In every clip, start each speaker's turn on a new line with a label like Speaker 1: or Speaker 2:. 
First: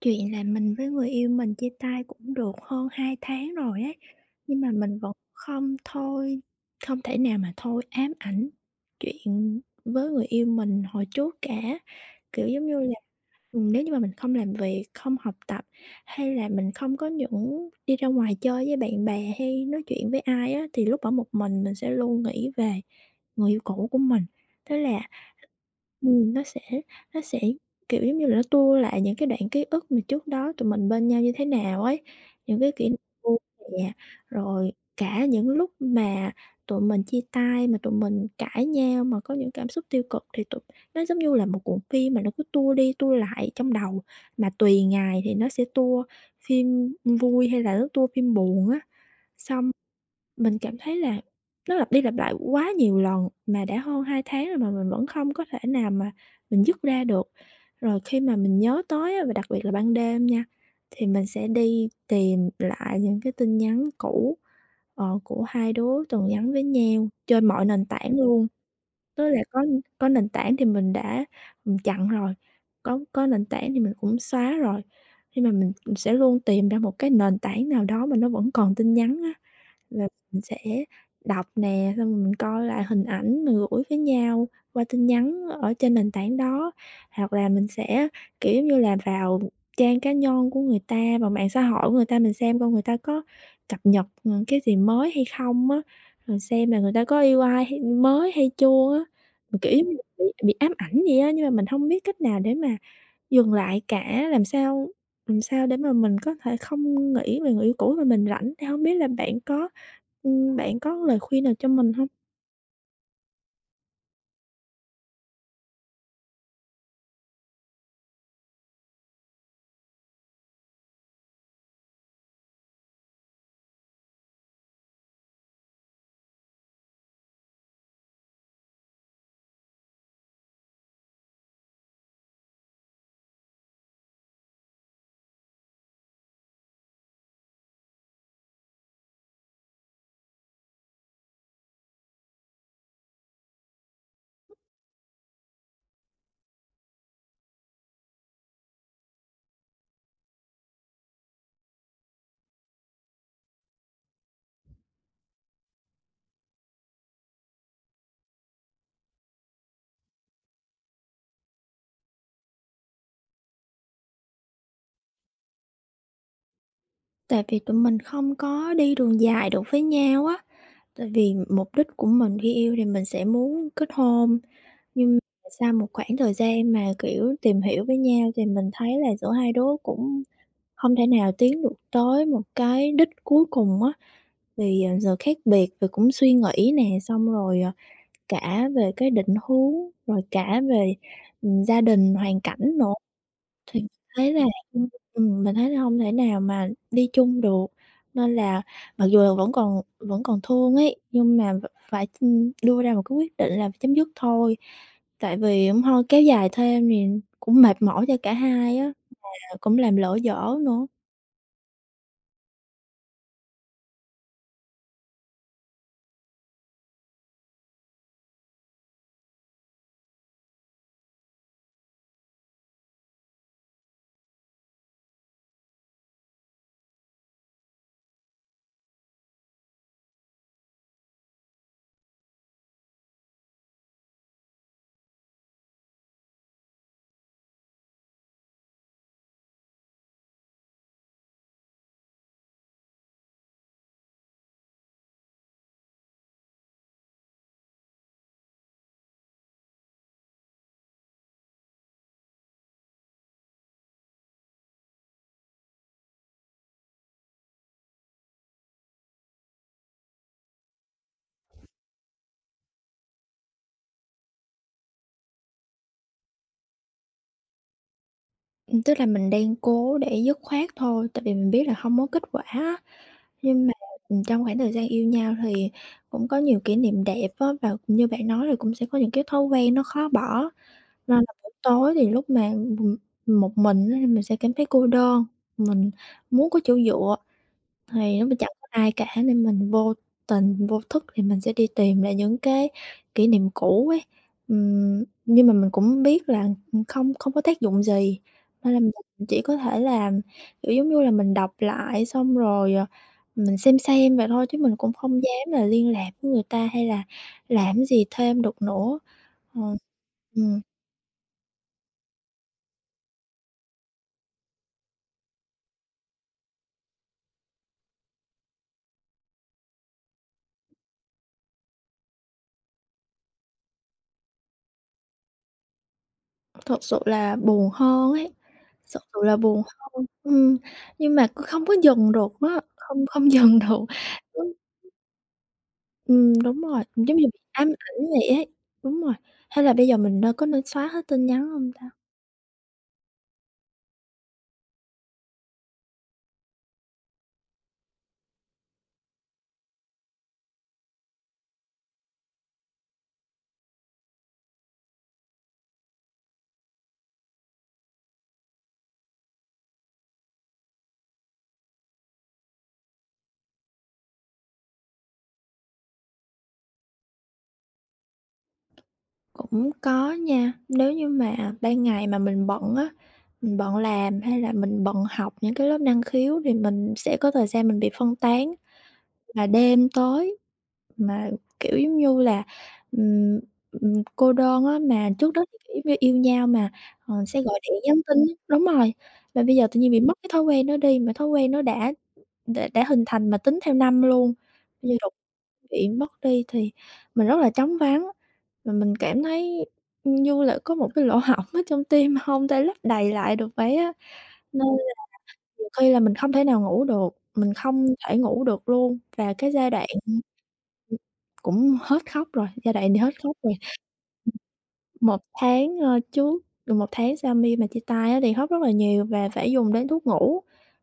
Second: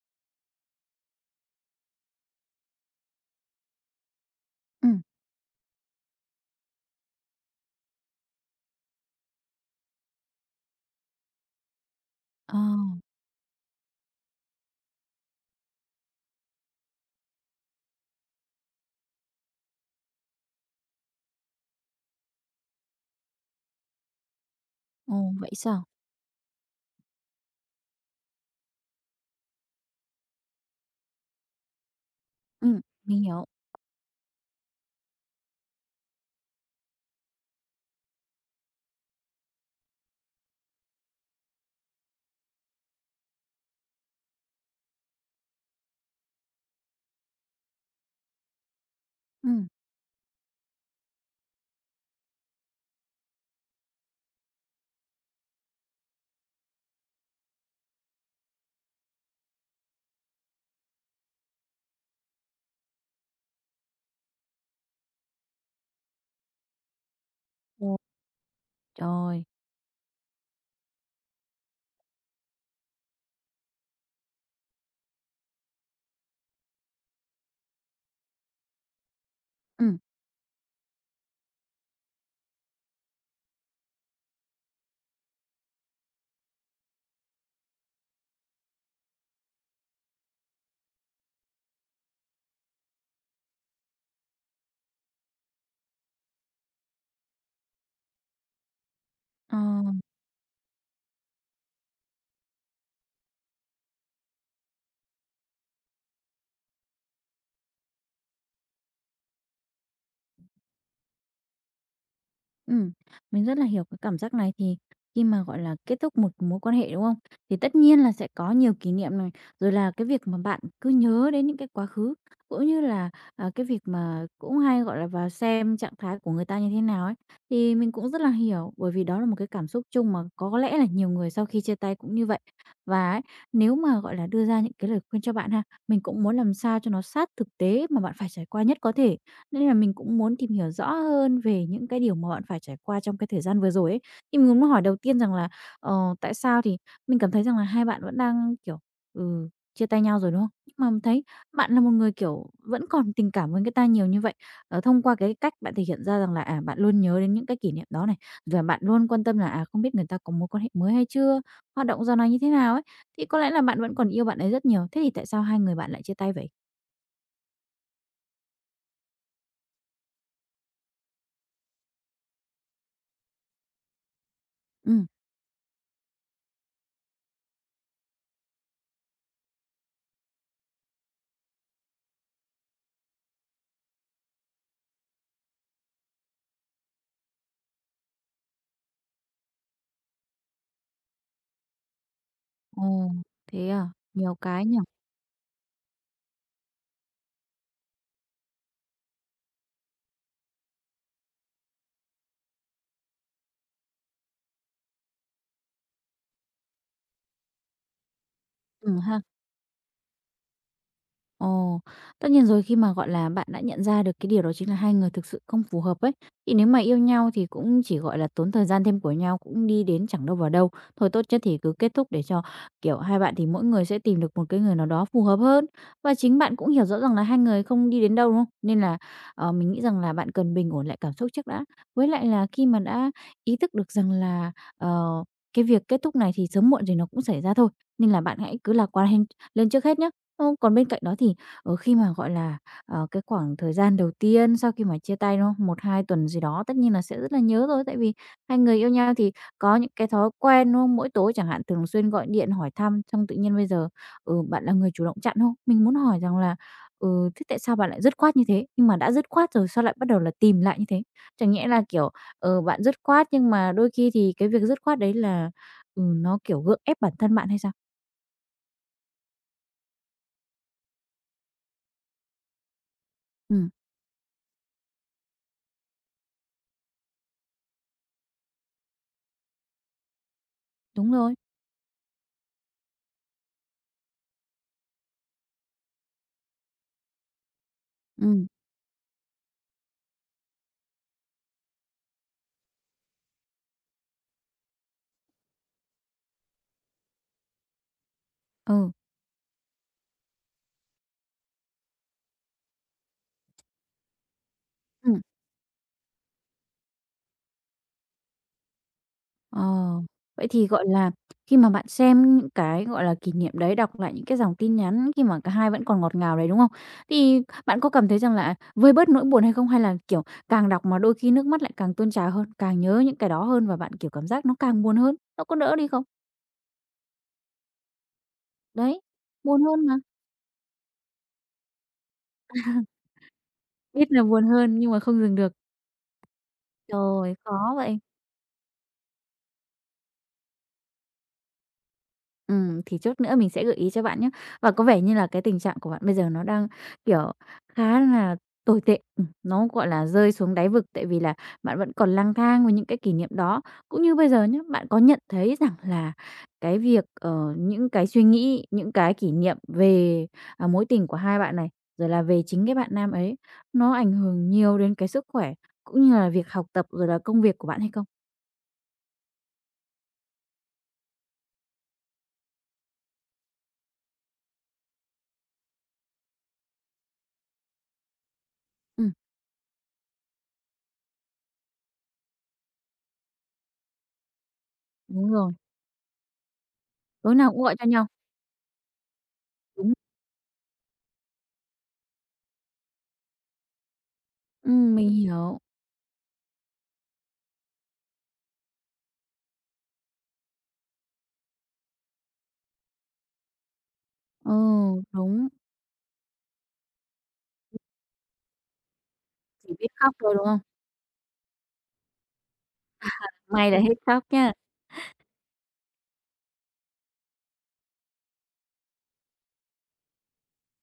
Speaker 1: Chuyện là mình với người yêu mình chia tay cũng được hơn 2 tháng rồi ấy, nhưng mà mình
Speaker 2: Ừm.
Speaker 1: vẫn không thể nào mà thôi ám ảnh chuyện với người yêu mình hồi trước cả. Kiểu,
Speaker 2: Ờ.
Speaker 1: giống như là, nếu như mà mình không làm việc, không học tập, hay là mình không có những đi ra ngoài chơi với bạn bè hay nói chuyện với ai á, thì lúc ở một mình sẽ luôn nghĩ về người yêu cũ của mình. Thế là
Speaker 2: Ồ, vậy sao?
Speaker 1: Ừm, nó sẽ nó sẽ, kiểu, giống như là, nó tua lại những cái đoạn ký ức mà trước đó tụi mình bên nhau như thế nào ấy, những cái
Speaker 2: Mình
Speaker 1: vui
Speaker 2: hiểu.
Speaker 1: nè, rồi cả những lúc mà tụi mình chia tay, mà tụi mình cãi nhau, mà có những cảm xúc tiêu cực thì nó giống như là một cuộn phim mà nó cứ tua đi tua lại trong đầu, mà tùy ngày thì nó sẽ tua phim vui hay là nó tua phim buồn á,
Speaker 2: Ừm.
Speaker 1: xong mình cảm thấy là nó lặp đi lặp lại quá nhiều lần, mà đã hơn 2 tháng rồi mà mình vẫn không có thể nào mà mình dứt ra được. Rồi khi mà mình nhớ tới á, và đặc biệt là ban đêm nha, thì mình sẽ đi tìm lại những cái tin nhắn cũ, của hai đứa từng nhắn với nhau trên mọi nền
Speaker 2: Ồ,
Speaker 1: tảng luôn. Tức là
Speaker 2: trời!
Speaker 1: có nền tảng thì mình đã, chặn rồi, có nền tảng thì mình cũng xóa rồi, nhưng mà mình sẽ luôn tìm ra một cái nền tảng nào đó mà nó vẫn còn tin nhắn á,
Speaker 2: Ừm.
Speaker 1: và mình sẽ đọc nè, xong rồi mình coi lại hình ảnh mình gửi với nhau qua tin nhắn ở trên nền tảng đó, hoặc là mình sẽ, kiểu, giống như là, vào trang cá nhân của người ta, vào mạng xã hội của người ta mình xem coi người ta có cập nhật, cái gì mới hay không á, rồi xem là người ta có yêu ai hay mới hay chưa á.
Speaker 2: Ờ.
Speaker 1: Mà, kiểu, giống như bị ám ảnh gì á, nhưng mà mình không biết cách nào để mà dừng lại cả, làm sao để mà mình có thể không nghĩ về người yêu cũ mà mình rảnh, thì hông biết là bạn có lời khuyên nào cho mình hông?
Speaker 2: Ừm, mình rất là hiểu cái cảm giác này. Thì khi mà, gọi là, kết thúc một mối quan hệ, đúng không? Thì tất nhiên là sẽ có nhiều kỷ niệm này, rồi là cái việc mà bạn cứ nhớ đến những cái quá khứ, cũng như là, à, cái việc mà cũng hay, gọi là, vào xem trạng thái của người ta như thế nào ấy. Thì mình cũng rất là hiểu, bởi vì đó là một cái cảm xúc chung mà có lẽ là nhiều người sau khi chia tay cũng như vậy. Và ấy, nếu mà, gọi là, đưa ra những cái lời khuyên cho bạn ha, mình cũng muốn làm sao cho nó sát thực tế mà bạn phải trải qua nhất có thể. Nên là mình cũng muốn tìm hiểu rõ hơn về những cái điều mà bạn phải trải qua trong cái thời gian vừa rồi ấy. Thì mình muốn hỏi đầu tiên rằng là, ờ, tại sao thì mình cảm thấy rằng là hai bạn vẫn đang, kiểu, ừ, chia tay nhau rồi, đúng không? Nhưng mà mình thấy bạn là một người, kiểu, vẫn còn tình cảm với người ta nhiều như vậy, ờ, thông qua cái cách bạn thể hiện ra rằng là, à, bạn luôn nhớ đến những cái kỷ niệm đó này, và bạn luôn quan tâm là, à, không biết người ta có mối quan hệ mới hay chưa, hoạt động dạo này như thế nào ấy, thì có lẽ là bạn vẫn còn yêu bạn ấy rất nhiều. Thế thì tại sao hai người bạn lại chia tay vậy?
Speaker 1: Tại vì tụi mình không có đi đường dài được với nhau á, tại vì mục đích của mình khi yêu thì mình sẽ muốn kết hôn,
Speaker 2: Ừ.
Speaker 1: nhưng mà sau một khoảng thời gian mà, kiểu, tìm hiểu với nhau thì mình thấy là giữa hai đứa cũng hông thể nào tiến được tới một cái đích cuối cùng á. Vì, giờ khác biệt về cũng suy nghĩ nè, xong rồi, cả về cái định hướng, rồi cả về, gia đình, hoàn cảnh nữa,
Speaker 2: Ồ, thế
Speaker 1: thì
Speaker 2: à?
Speaker 1: thấy
Speaker 2: Nhiều
Speaker 1: là
Speaker 2: cái nhỉ?
Speaker 1: ưm, mình thấy là hông thể nào mà đi chung được. Nên là mặc dù là vẫn còn thương ấy, nhưng mà phải, đưa ra một cái quyết định là phải chấm dứt thôi, tại vì hông thôi kéo dài thêm thì cũng mệt mỏi cho cả hai á,
Speaker 2: Ừ ha.
Speaker 1: à, cũng làm lỡ dở nữa.
Speaker 2: Ồ, tất nhiên rồi khi mà, gọi là, bạn đã nhận ra được cái điều đó chính là hai người thực sự không phù hợp ấy, thì nếu mà yêu nhau thì cũng chỉ, gọi là, tốn thời gian thêm của nhau, cũng đi đến chẳng đâu vào đâu. Thôi tốt nhất thì cứ kết thúc để cho, kiểu, hai bạn thì mỗi người sẽ tìm được một cái người nào đó phù hợp hơn. Và chính bạn cũng hiểu rõ rằng là hai người không đi đến đâu, đúng không? Nên là, ờ, mình nghĩ rằng là bạn cần bình ổn lại cảm xúc trước đã. Với lại là khi mà đã ý thức được rằng là, ờ, cái việc kết thúc này thì sớm muộn gì nó cũng xảy ra thôi, nên là bạn hãy cứ lạc quan lên trước hết nhé. Ồ, còn bên cạnh đó thì, ờ, khi mà, gọi là, ờ, cái khoảng thời gian đầu tiên sau khi mà chia tay, đúng không? Một 2 tuần gì đó tất nhiên là sẽ rất là nhớ rồi, tại vì hai người yêu nhau thì có những cái thói quen, đúng không? Mỗi tối chẳng hạn thường xuyên gọi điện hỏi thăm, xong tự nhiên bây giờ, ừ, bạn là người chủ động chặn không? Mình muốn hỏi rằng là, ừ, thế tại sao bạn lại dứt khoát như thế? Nhưng mà đã dứt khoát rồi sao lại bắt đầu là tìm lại như thế? Chẳng nhẽ là, kiểu, ờ, bạn dứt khoát nhưng mà đôi khi thì cái việc dứt khoát đấy là, ừ, nó, kiểu, gượng ép bản thân bạn hay sao?
Speaker 1: Tức là mình đang cố để dứt khoát thôi, tại vì mình biết là hông có kết quả á. Nhưng
Speaker 2: Ừm,
Speaker 1: mà, trong khoảng thời gian yêu nhau thì cũng có nhiều kỷ niệm đẹp á, và như bạn nói là cũng sẽ có những cái thói quen nó khó bỏ.
Speaker 2: đúng
Speaker 1: Nên là
Speaker 2: rồi,
Speaker 1: buổi tối thì lúc mà, ừm, một mình á thì mình sẽ cảm thấy cô đơn, mình muốn có chỗ dựa. Thì lúc
Speaker 2: ừ
Speaker 1: đó chẳng có ai cả nên mình vô tình, vô thức thì mình sẽ đi tìm lại những cái kỷ niệm cũ ấy. Nhưng mà mình cũng biết là không không có tác dụng gì, nên là
Speaker 2: ừ.
Speaker 1: mình chỉ có thể là, kiểu, giống như là, mình đọc lại xong rồi, mình xem vậy thôi chứ mình cũng không
Speaker 2: Ừm,
Speaker 1: dám là liên lạc với người ta hay là làm gì thêm được nữa. Ờ,
Speaker 2: ờ, vậy
Speaker 1: ừm.
Speaker 2: thì, gọi là, khi mà bạn xem những cái, gọi là, kỷ niệm đấy, đọc lại những cái dòng tin nhắn khi mà cả hai vẫn còn ngọt ngào đấy, đúng không? Thì bạn có cảm thấy rằng là vơi bớt nỗi buồn hay không? Hay là, kiểu, càng đọc mà đôi khi nước mắt lại càng tuôn trào hơn, càng nhớ những cái đó hơn và bạn, kiểu, cảm giác nó càng buồn hơn, nó có đỡ đi không?
Speaker 1: Thật sự là buồn hơn ấy, thật
Speaker 2: Đấy,
Speaker 1: sự là buồn
Speaker 2: buồn hơn mà,
Speaker 1: hơn. Nhưng mà cứ không có dừng được á, không không dừng được.
Speaker 2: biết là buồn
Speaker 1: Đúng,
Speaker 2: hơn nhưng mà không dừng được.
Speaker 1: đúng rồi, giống như
Speaker 2: Trời,
Speaker 1: bị ám
Speaker 2: khó vậy!
Speaker 1: ảnh vậy ấy. Đúng rồi, hay là bây giờ mình có nên xóa hết tin nhắn hông ta?
Speaker 2: Ừ thì chút nữa mình sẽ gợi ý cho bạn nhé. Và có vẻ như là cái tình trạng của bạn bây giờ nó đang, kiểu, khá là tồi tệ, nó, gọi là, rơi xuống đáy vực, tại vì là bạn vẫn còn lang thang với những cái kỷ niệm đó. Cũng như bây giờ nhé bạn có nhận thấy rằng là cái việc, ờ, những cái suy nghĩ, những cái kỷ niệm về, à, mối tình của hai bạn này, rồi là về chính cái bạn nam ấy, nó ảnh hưởng nhiều đến cái sức khỏe, cũng như là việc học tập, rồi là công việc của bạn hay không?
Speaker 1: Cũng có nha, nếu như mà ban ngày mà mình bận á, mình bận làm hay là mình bận học những cái lớp năng khiếu thì mình sẽ có thời gian mình bị phân tán,
Speaker 2: Ừm,
Speaker 1: và đêm tối. Mà, kiểu, giống như là, ừm, cô đơn á, mà trước
Speaker 2: đúng
Speaker 1: đó
Speaker 2: rồi,
Speaker 1: thì, kiểu, giống như yêu nhau mà,
Speaker 2: tối
Speaker 1: sẽ
Speaker 2: nào
Speaker 1: gọi
Speaker 2: cũng gọi
Speaker 1: điện,
Speaker 2: cho
Speaker 1: nhắn
Speaker 2: nhau.
Speaker 1: tin á, đúng rồi, mà bây giờ tự nhiên
Speaker 2: Đúng,
Speaker 1: bị mất cái thói quen đó đi, mà thói quen nó đã hình thành mà tính theo năm luôn, bây giờ
Speaker 2: mình
Speaker 1: đột
Speaker 2: hiểu.
Speaker 1: nhiên bị mất đi thì mình rất là trống vắng, và mình cảm thấy như là có một cái lỗ hổng ở trong tim mà không thể lấp đầy lại được vậy á,
Speaker 2: Ừ,
Speaker 1: nên
Speaker 2: đúng,
Speaker 1: nhiều khi là mình không thể nào ngủ được, mình không thể ngủ được luôn, và cái giai
Speaker 2: chỉ
Speaker 1: đoạn
Speaker 2: biết khóc thôi, đúng không?
Speaker 1: cũng hết khóc rồi, giai đoạn thì hết khóc rồi.
Speaker 2: May là hết khóc
Speaker 1: Ừm.
Speaker 2: nha.
Speaker 1: 1 tháng, trước gần 1 tháng sau mà chia tay á thì khóc rất là nhiều và phải dùng đến thuốc ngủ,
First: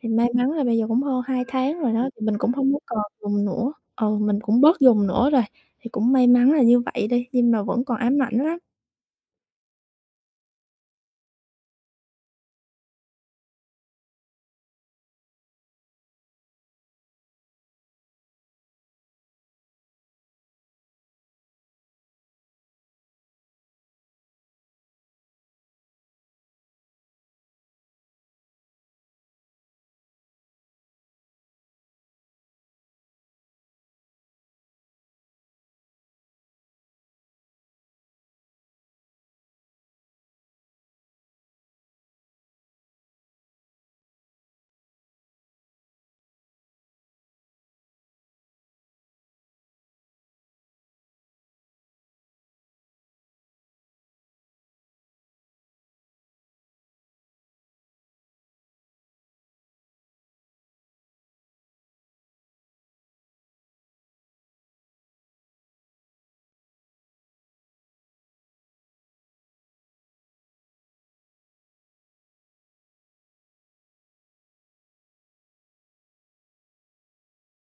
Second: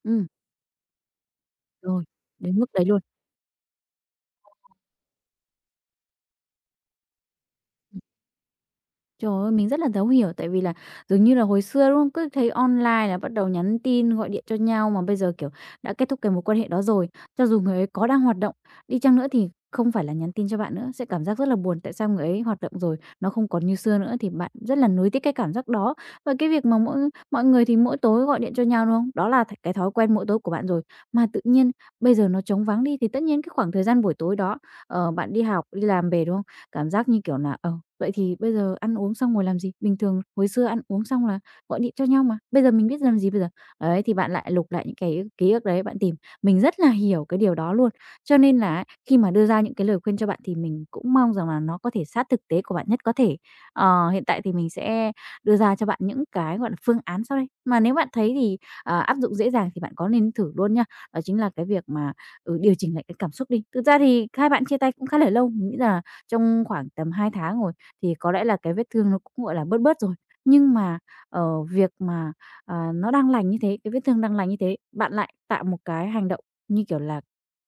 Speaker 1: thì
Speaker 2: Ừ
Speaker 1: may mắn là bây giờ cũng hơn 2 tháng rồi
Speaker 2: rồi,
Speaker 1: đó, thì mình cũng
Speaker 2: đến mức
Speaker 1: hông có
Speaker 2: đấy luôn.
Speaker 1: còn dùng nữa, ừ, mình cũng bớt dùng nữa rồi, thì cũng may mắn là như vậy đi, nhưng mà vẫn còn ám ảnh lắm.
Speaker 2: Trời ơi, mình rất là thấu hiểu tại vì là dường như là hồi xưa, đúng không? Cứ thấy online là bắt đầu nhắn tin, gọi điện cho nhau mà bây giờ, kiểu, đã kết thúc cái mối quan hệ đó rồi, cho dù người ấy có đang hoạt động đi chăng nữa thì không phải là nhắn tin cho bạn nữa, sẽ cảm giác rất là buồn. Tại sao người ấy hoạt động rồi, nó không còn như xưa nữa thì bạn rất là nuối tiếc cái cảm giác đó. Và cái việc mà mỗi mọi người thì mỗi tối gọi điện cho nhau, đúng không? Đó là cái thói quen mỗi tối của bạn rồi, mà tự nhiên bây giờ nó trống vắng đi thì tất nhiên cái khoảng thời gian buổi tối đó, ờ, bạn đi học, đi làm về, đúng không? Cảm giác như kiểu là, ờ, vậy thì bây giờ ăn uống xong ngồi làm gì? Bình thường hồi xưa ăn uống xong là gọi điện cho nhau mà, bây giờ mình biết làm gì bây giờ? Đấy, thì bạn lại lục lại những cái ký ức đấy, bạn tìm. Mình rất là hiểu cái điều đó luôn. Cho nên là ấy, khi mà đưa ra những cái lời khuyên cho bạn thì mình cũng mong rằng là nó có thể sát thực tế của bạn nhất có thể. Ờ, hiện tại thì mình sẽ đưa ra cho bạn những cái, gọi là, phương án sau đây, mà nếu bạn thấy thì, ờ, áp dụng dễ dàng thì bạn có nên thử luôn nha. Đó chính là cái việc mà, ừ, điều chỉnh lại cái cảm xúc đi. Thực ra thì hai bạn chia tay cũng khá là lâu, mình nghĩ là trong khoảng tầm 2 tháng rồi, thì có lẽ là cái vết thương nó cũng, gọi là, bớt bớt rồi. Nhưng mà, ở việc mà, à, nó đang lành như thế, cái vết thương đang lành như thế, bạn lại tạo một cái hành động, như kiểu là,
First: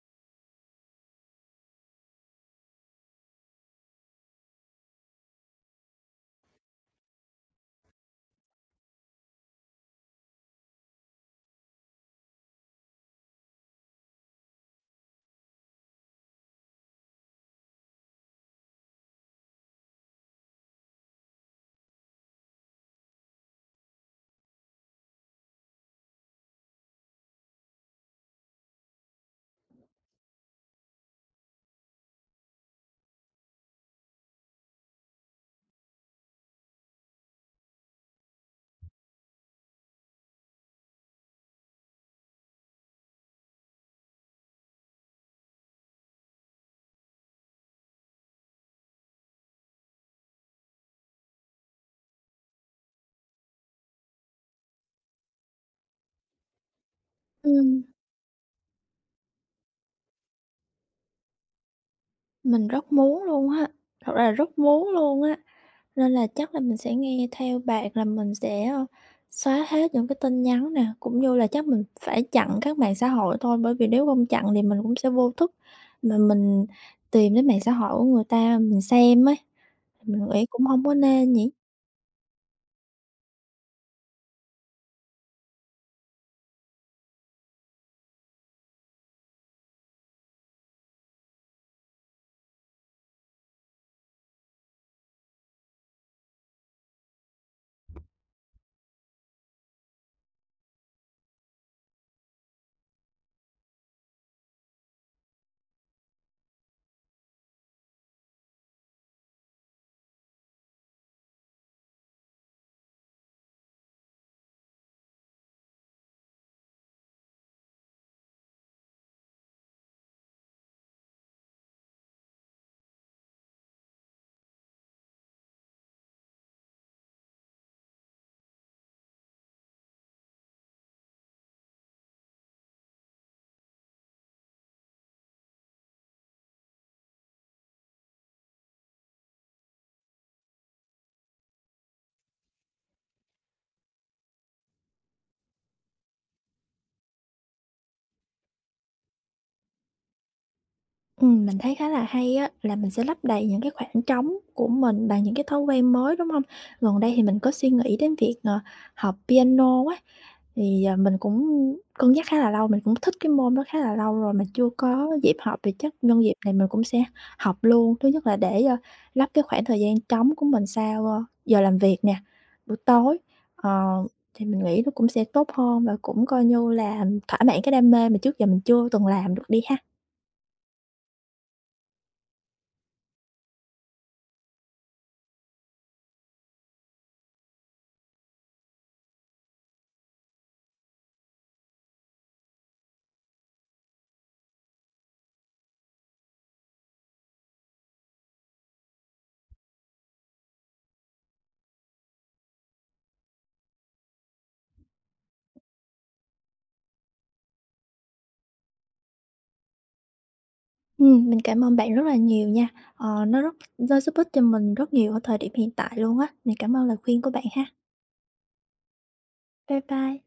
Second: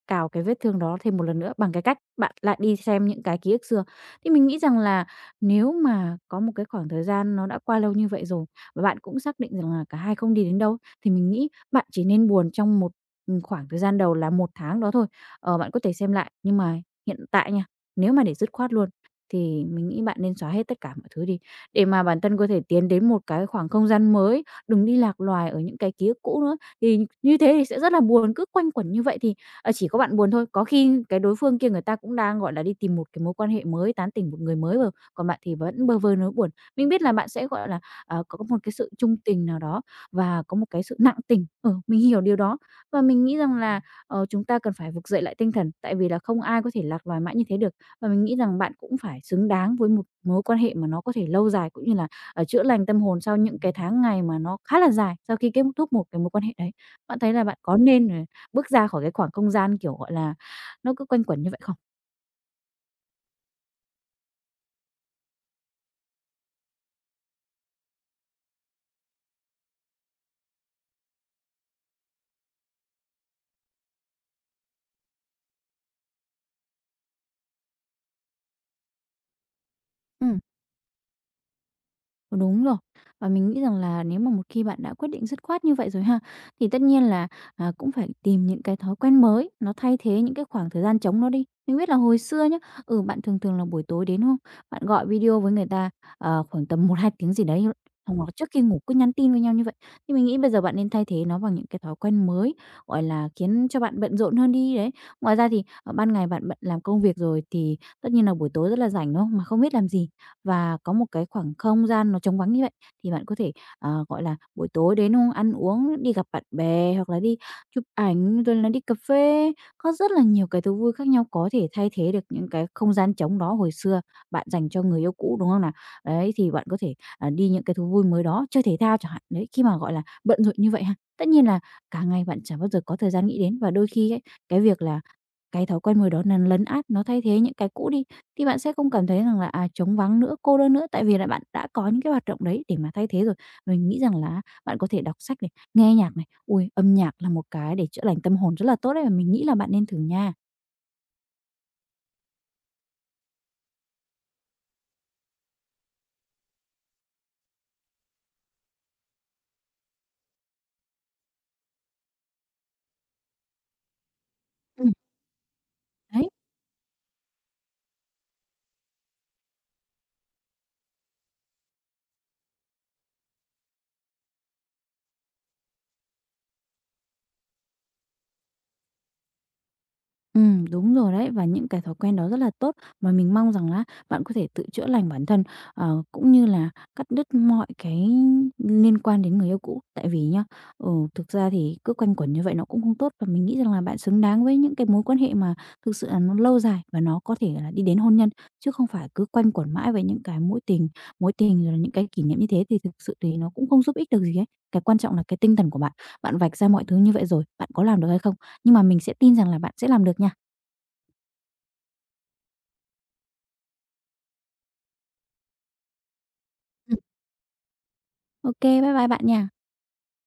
Speaker 2: cào cái vết thương đó thêm một lần nữa bằng cái cách bạn lại đi xem những cái ký ức xưa. Thì mình nghĩ rằng là nếu mà có một cái khoảng thời gian nó đã qua lâu như vậy rồi, và bạn cũng xác định rằng là cả hai không đi đến đâu, thì mình nghĩ bạn chỉ nên buồn trong một, khoảng thời gian đầu là một tháng đó thôi. Ờ, bạn có thể xem lại, nhưng mà hiện tại nha, nếu mà để dứt khoát luôn thì mình nghĩ bạn nên xóa hết tất cả mọi thứ đi, để mà bản thân có thể tiến đến một cái khoảng không gian mới, đừng đi lạc loài ở những cái ký ức cũ nữa. Thì như thế thì sẽ rất là buồn, cứ quanh quẩn như vậy thì, ờ, chỉ có bạn buồn thôi, có khi cái đối phương kia người ta cũng đang, gọi là, đi tìm một cái mối quan hệ mới, tán tỉnh một người mới rồi, còn bạn thì vẫn bơ vơ nỗi buồn. Mình biết là bạn sẽ, gọi là, ờ, có một cái sự trung tình nào đó và có một cái sự nặng tình, ừ, mình hiểu điều đó. Và mình nghĩ rằng là, ờ, chúng ta cần phải vực dậy lại tinh thần, tại vì là không ai có thể lạc loài mãi như thế được. Và mình nghĩ rằng bạn cũng phải xứng đáng với một mối quan hệ mà nó có thể lâu dài, cũng như là, ờ, chữa lành tâm hồn sau những cái tháng ngày mà nó khá là dài sau khi kết thúc một cái mối quan hệ đấy. Bạn thấy là bạn có
Speaker 1: Ừm.
Speaker 2: nên, ờ, bước ra khỏi cái khoảng không gian, kiểu, gọi là, nó cứ quanh quẩn như vậy không?
Speaker 1: Mình rất muốn luôn á, thật ra là rất muốn luôn á, nên là chắc là mình sẽ nghe theo bạn là mình sẽ, xóa hết những cái tin nhắn nè, cũng như là chắc mình phải chặn các mạng xã hội thôi, bởi vì nếu không chặn thì mình cũng sẽ vô thức mà mình tìm đến mạng xã hội của người ta mình xem ấy, mình
Speaker 2: Ừm.
Speaker 1: nghĩ cũng không có nên nhỉ?
Speaker 2: Ừ, đúng rồi. Và mình nghĩ rằng là nếu mà một khi bạn đã quyết định dứt khoát như vậy rồi ha, thì tất nhiên là, à, cũng phải tìm những cái thói quen mới, nó thay thế những cái khoảng thời gian trống nó đi. Mình biết là hồi xưa nhá, ừ, bạn thường thường là buổi tối đến, đúng không? Bạn gọi video với người ta, ờ, khoảng tầm một hai tiếng gì đấy, xong là trước khi ngủ cứ nhắn tin với nhau như vậy. Thì mình nghĩ bây giờ bạn nên thay thế nó bằng những cái thói quen mới, gọi là, khiến cho bạn bận rộn hơn đi, đấy. Ngoài ra thì, ờ, ban ngày bạn bận làm công việc rồi thì tất nhiên là buổi tối rất là rảnh, đúng không? Mà không biết làm gì, và có một cái khoảng không gian nó trống vắng như vậy, thì bạn có thể, ờ, gọi là, buổi tối đến, đúng không? Ăn uống, đi gặp bạn bè hoặc là đi chụp ảnh, rồi là đi cà phê, có rất là nhiều cái thú vui khác nhau có thể thay thế được những cái không gian trống đó hồi xưa bạn dành cho người yêu cũ, đúng không nào? Đấy, thì bạn có thể, à, đi những cái thú vui mới đó, chơi thể thao chẳng hạn. Đấy, khi mà, gọi là, bận rộn như vậy ha, tất nhiên là cả ngày bạn chả bao giờ có thời gian nghĩ đến và đôi khi ấy, cái việc là cái thói quen mới đó nó lấn át, nó thay thế những cái cũ đi, thì bạn sẽ không cảm thấy rằng là, à, trống vắng nữa, cô đơn nữa, tại vì là bạn đã có những cái hoạt động đấy để mà thay thế rồi. Mình nghĩ rằng là bạn có thể đọc sách này, nghe nhạc này. Ui, âm nhạc là một cái để chữa lành tâm hồn rất là tốt đấy, và mình nghĩ là bạn nên thử nha.
Speaker 1: Mình thấy khá là hay á, là mình sẽ lấp đầy những cái khoảng trống của mình bằng những cái thói quen mới, đúng không? Gần đây thì mình có suy nghĩ đến việc, học piano á, thì, mình cũng cân nhắc khá là lâu, mình cũng thích cái môn đó khá là lâu rồi mà chưa
Speaker 2: Ừm.
Speaker 1: có dịp học, thì chắc nhân
Speaker 2: Đấy.
Speaker 1: dịp này mình cũng sẽ học luôn. Thứ nhất là để, lấp cái khoảng thời gian trống của mình sau, giờ làm việc nè, buổi tối, ờ, thì mình nghĩ nó cũng sẽ tốt hơn và cũng coi như là thỏa mãn cái đam mê mà trước giờ mình chưa từng làm được đi ha.
Speaker 2: Đúng rồi đấy, và những cái thói quen đó rất là tốt mà mình mong rằng là bạn có thể tự chữa lành bản thân, ờ, cũng như là cắt đứt mọi cái liên quan đến người yêu cũ. Tại vì nhá, ừ, thực ra thì cứ quanh quẩn như vậy nó cũng không tốt và mình nghĩ rằng là bạn xứng đáng với những cái mối quan hệ mà thực sự là nó lâu dài và nó có thể là đi đến hôn nhân, chứ không phải cứ quanh quẩn mãi với những cái mối tình rồi là những cái kỷ niệm như thế thì thực sự thì nó cũng không giúp ích được gì ấy. Cái quan trọng là cái tinh thần của bạn, bạn vạch ra mọi thứ như vậy rồi, bạn có làm được hay không? Nhưng mà mình sẽ tin rằng là bạn sẽ làm được nha.
Speaker 1: Mình cảm ơn bạn rất là nhiều nha. Ờ, nó giúp ích cho mình rất nhiều ở thời điểm hiện tại luôn á. Mình cảm ơn lời
Speaker 2: Ừm.
Speaker 1: khuyên của bạn ha.
Speaker 2: Ô, bye bye bạn nha.
Speaker 1: Bye bye.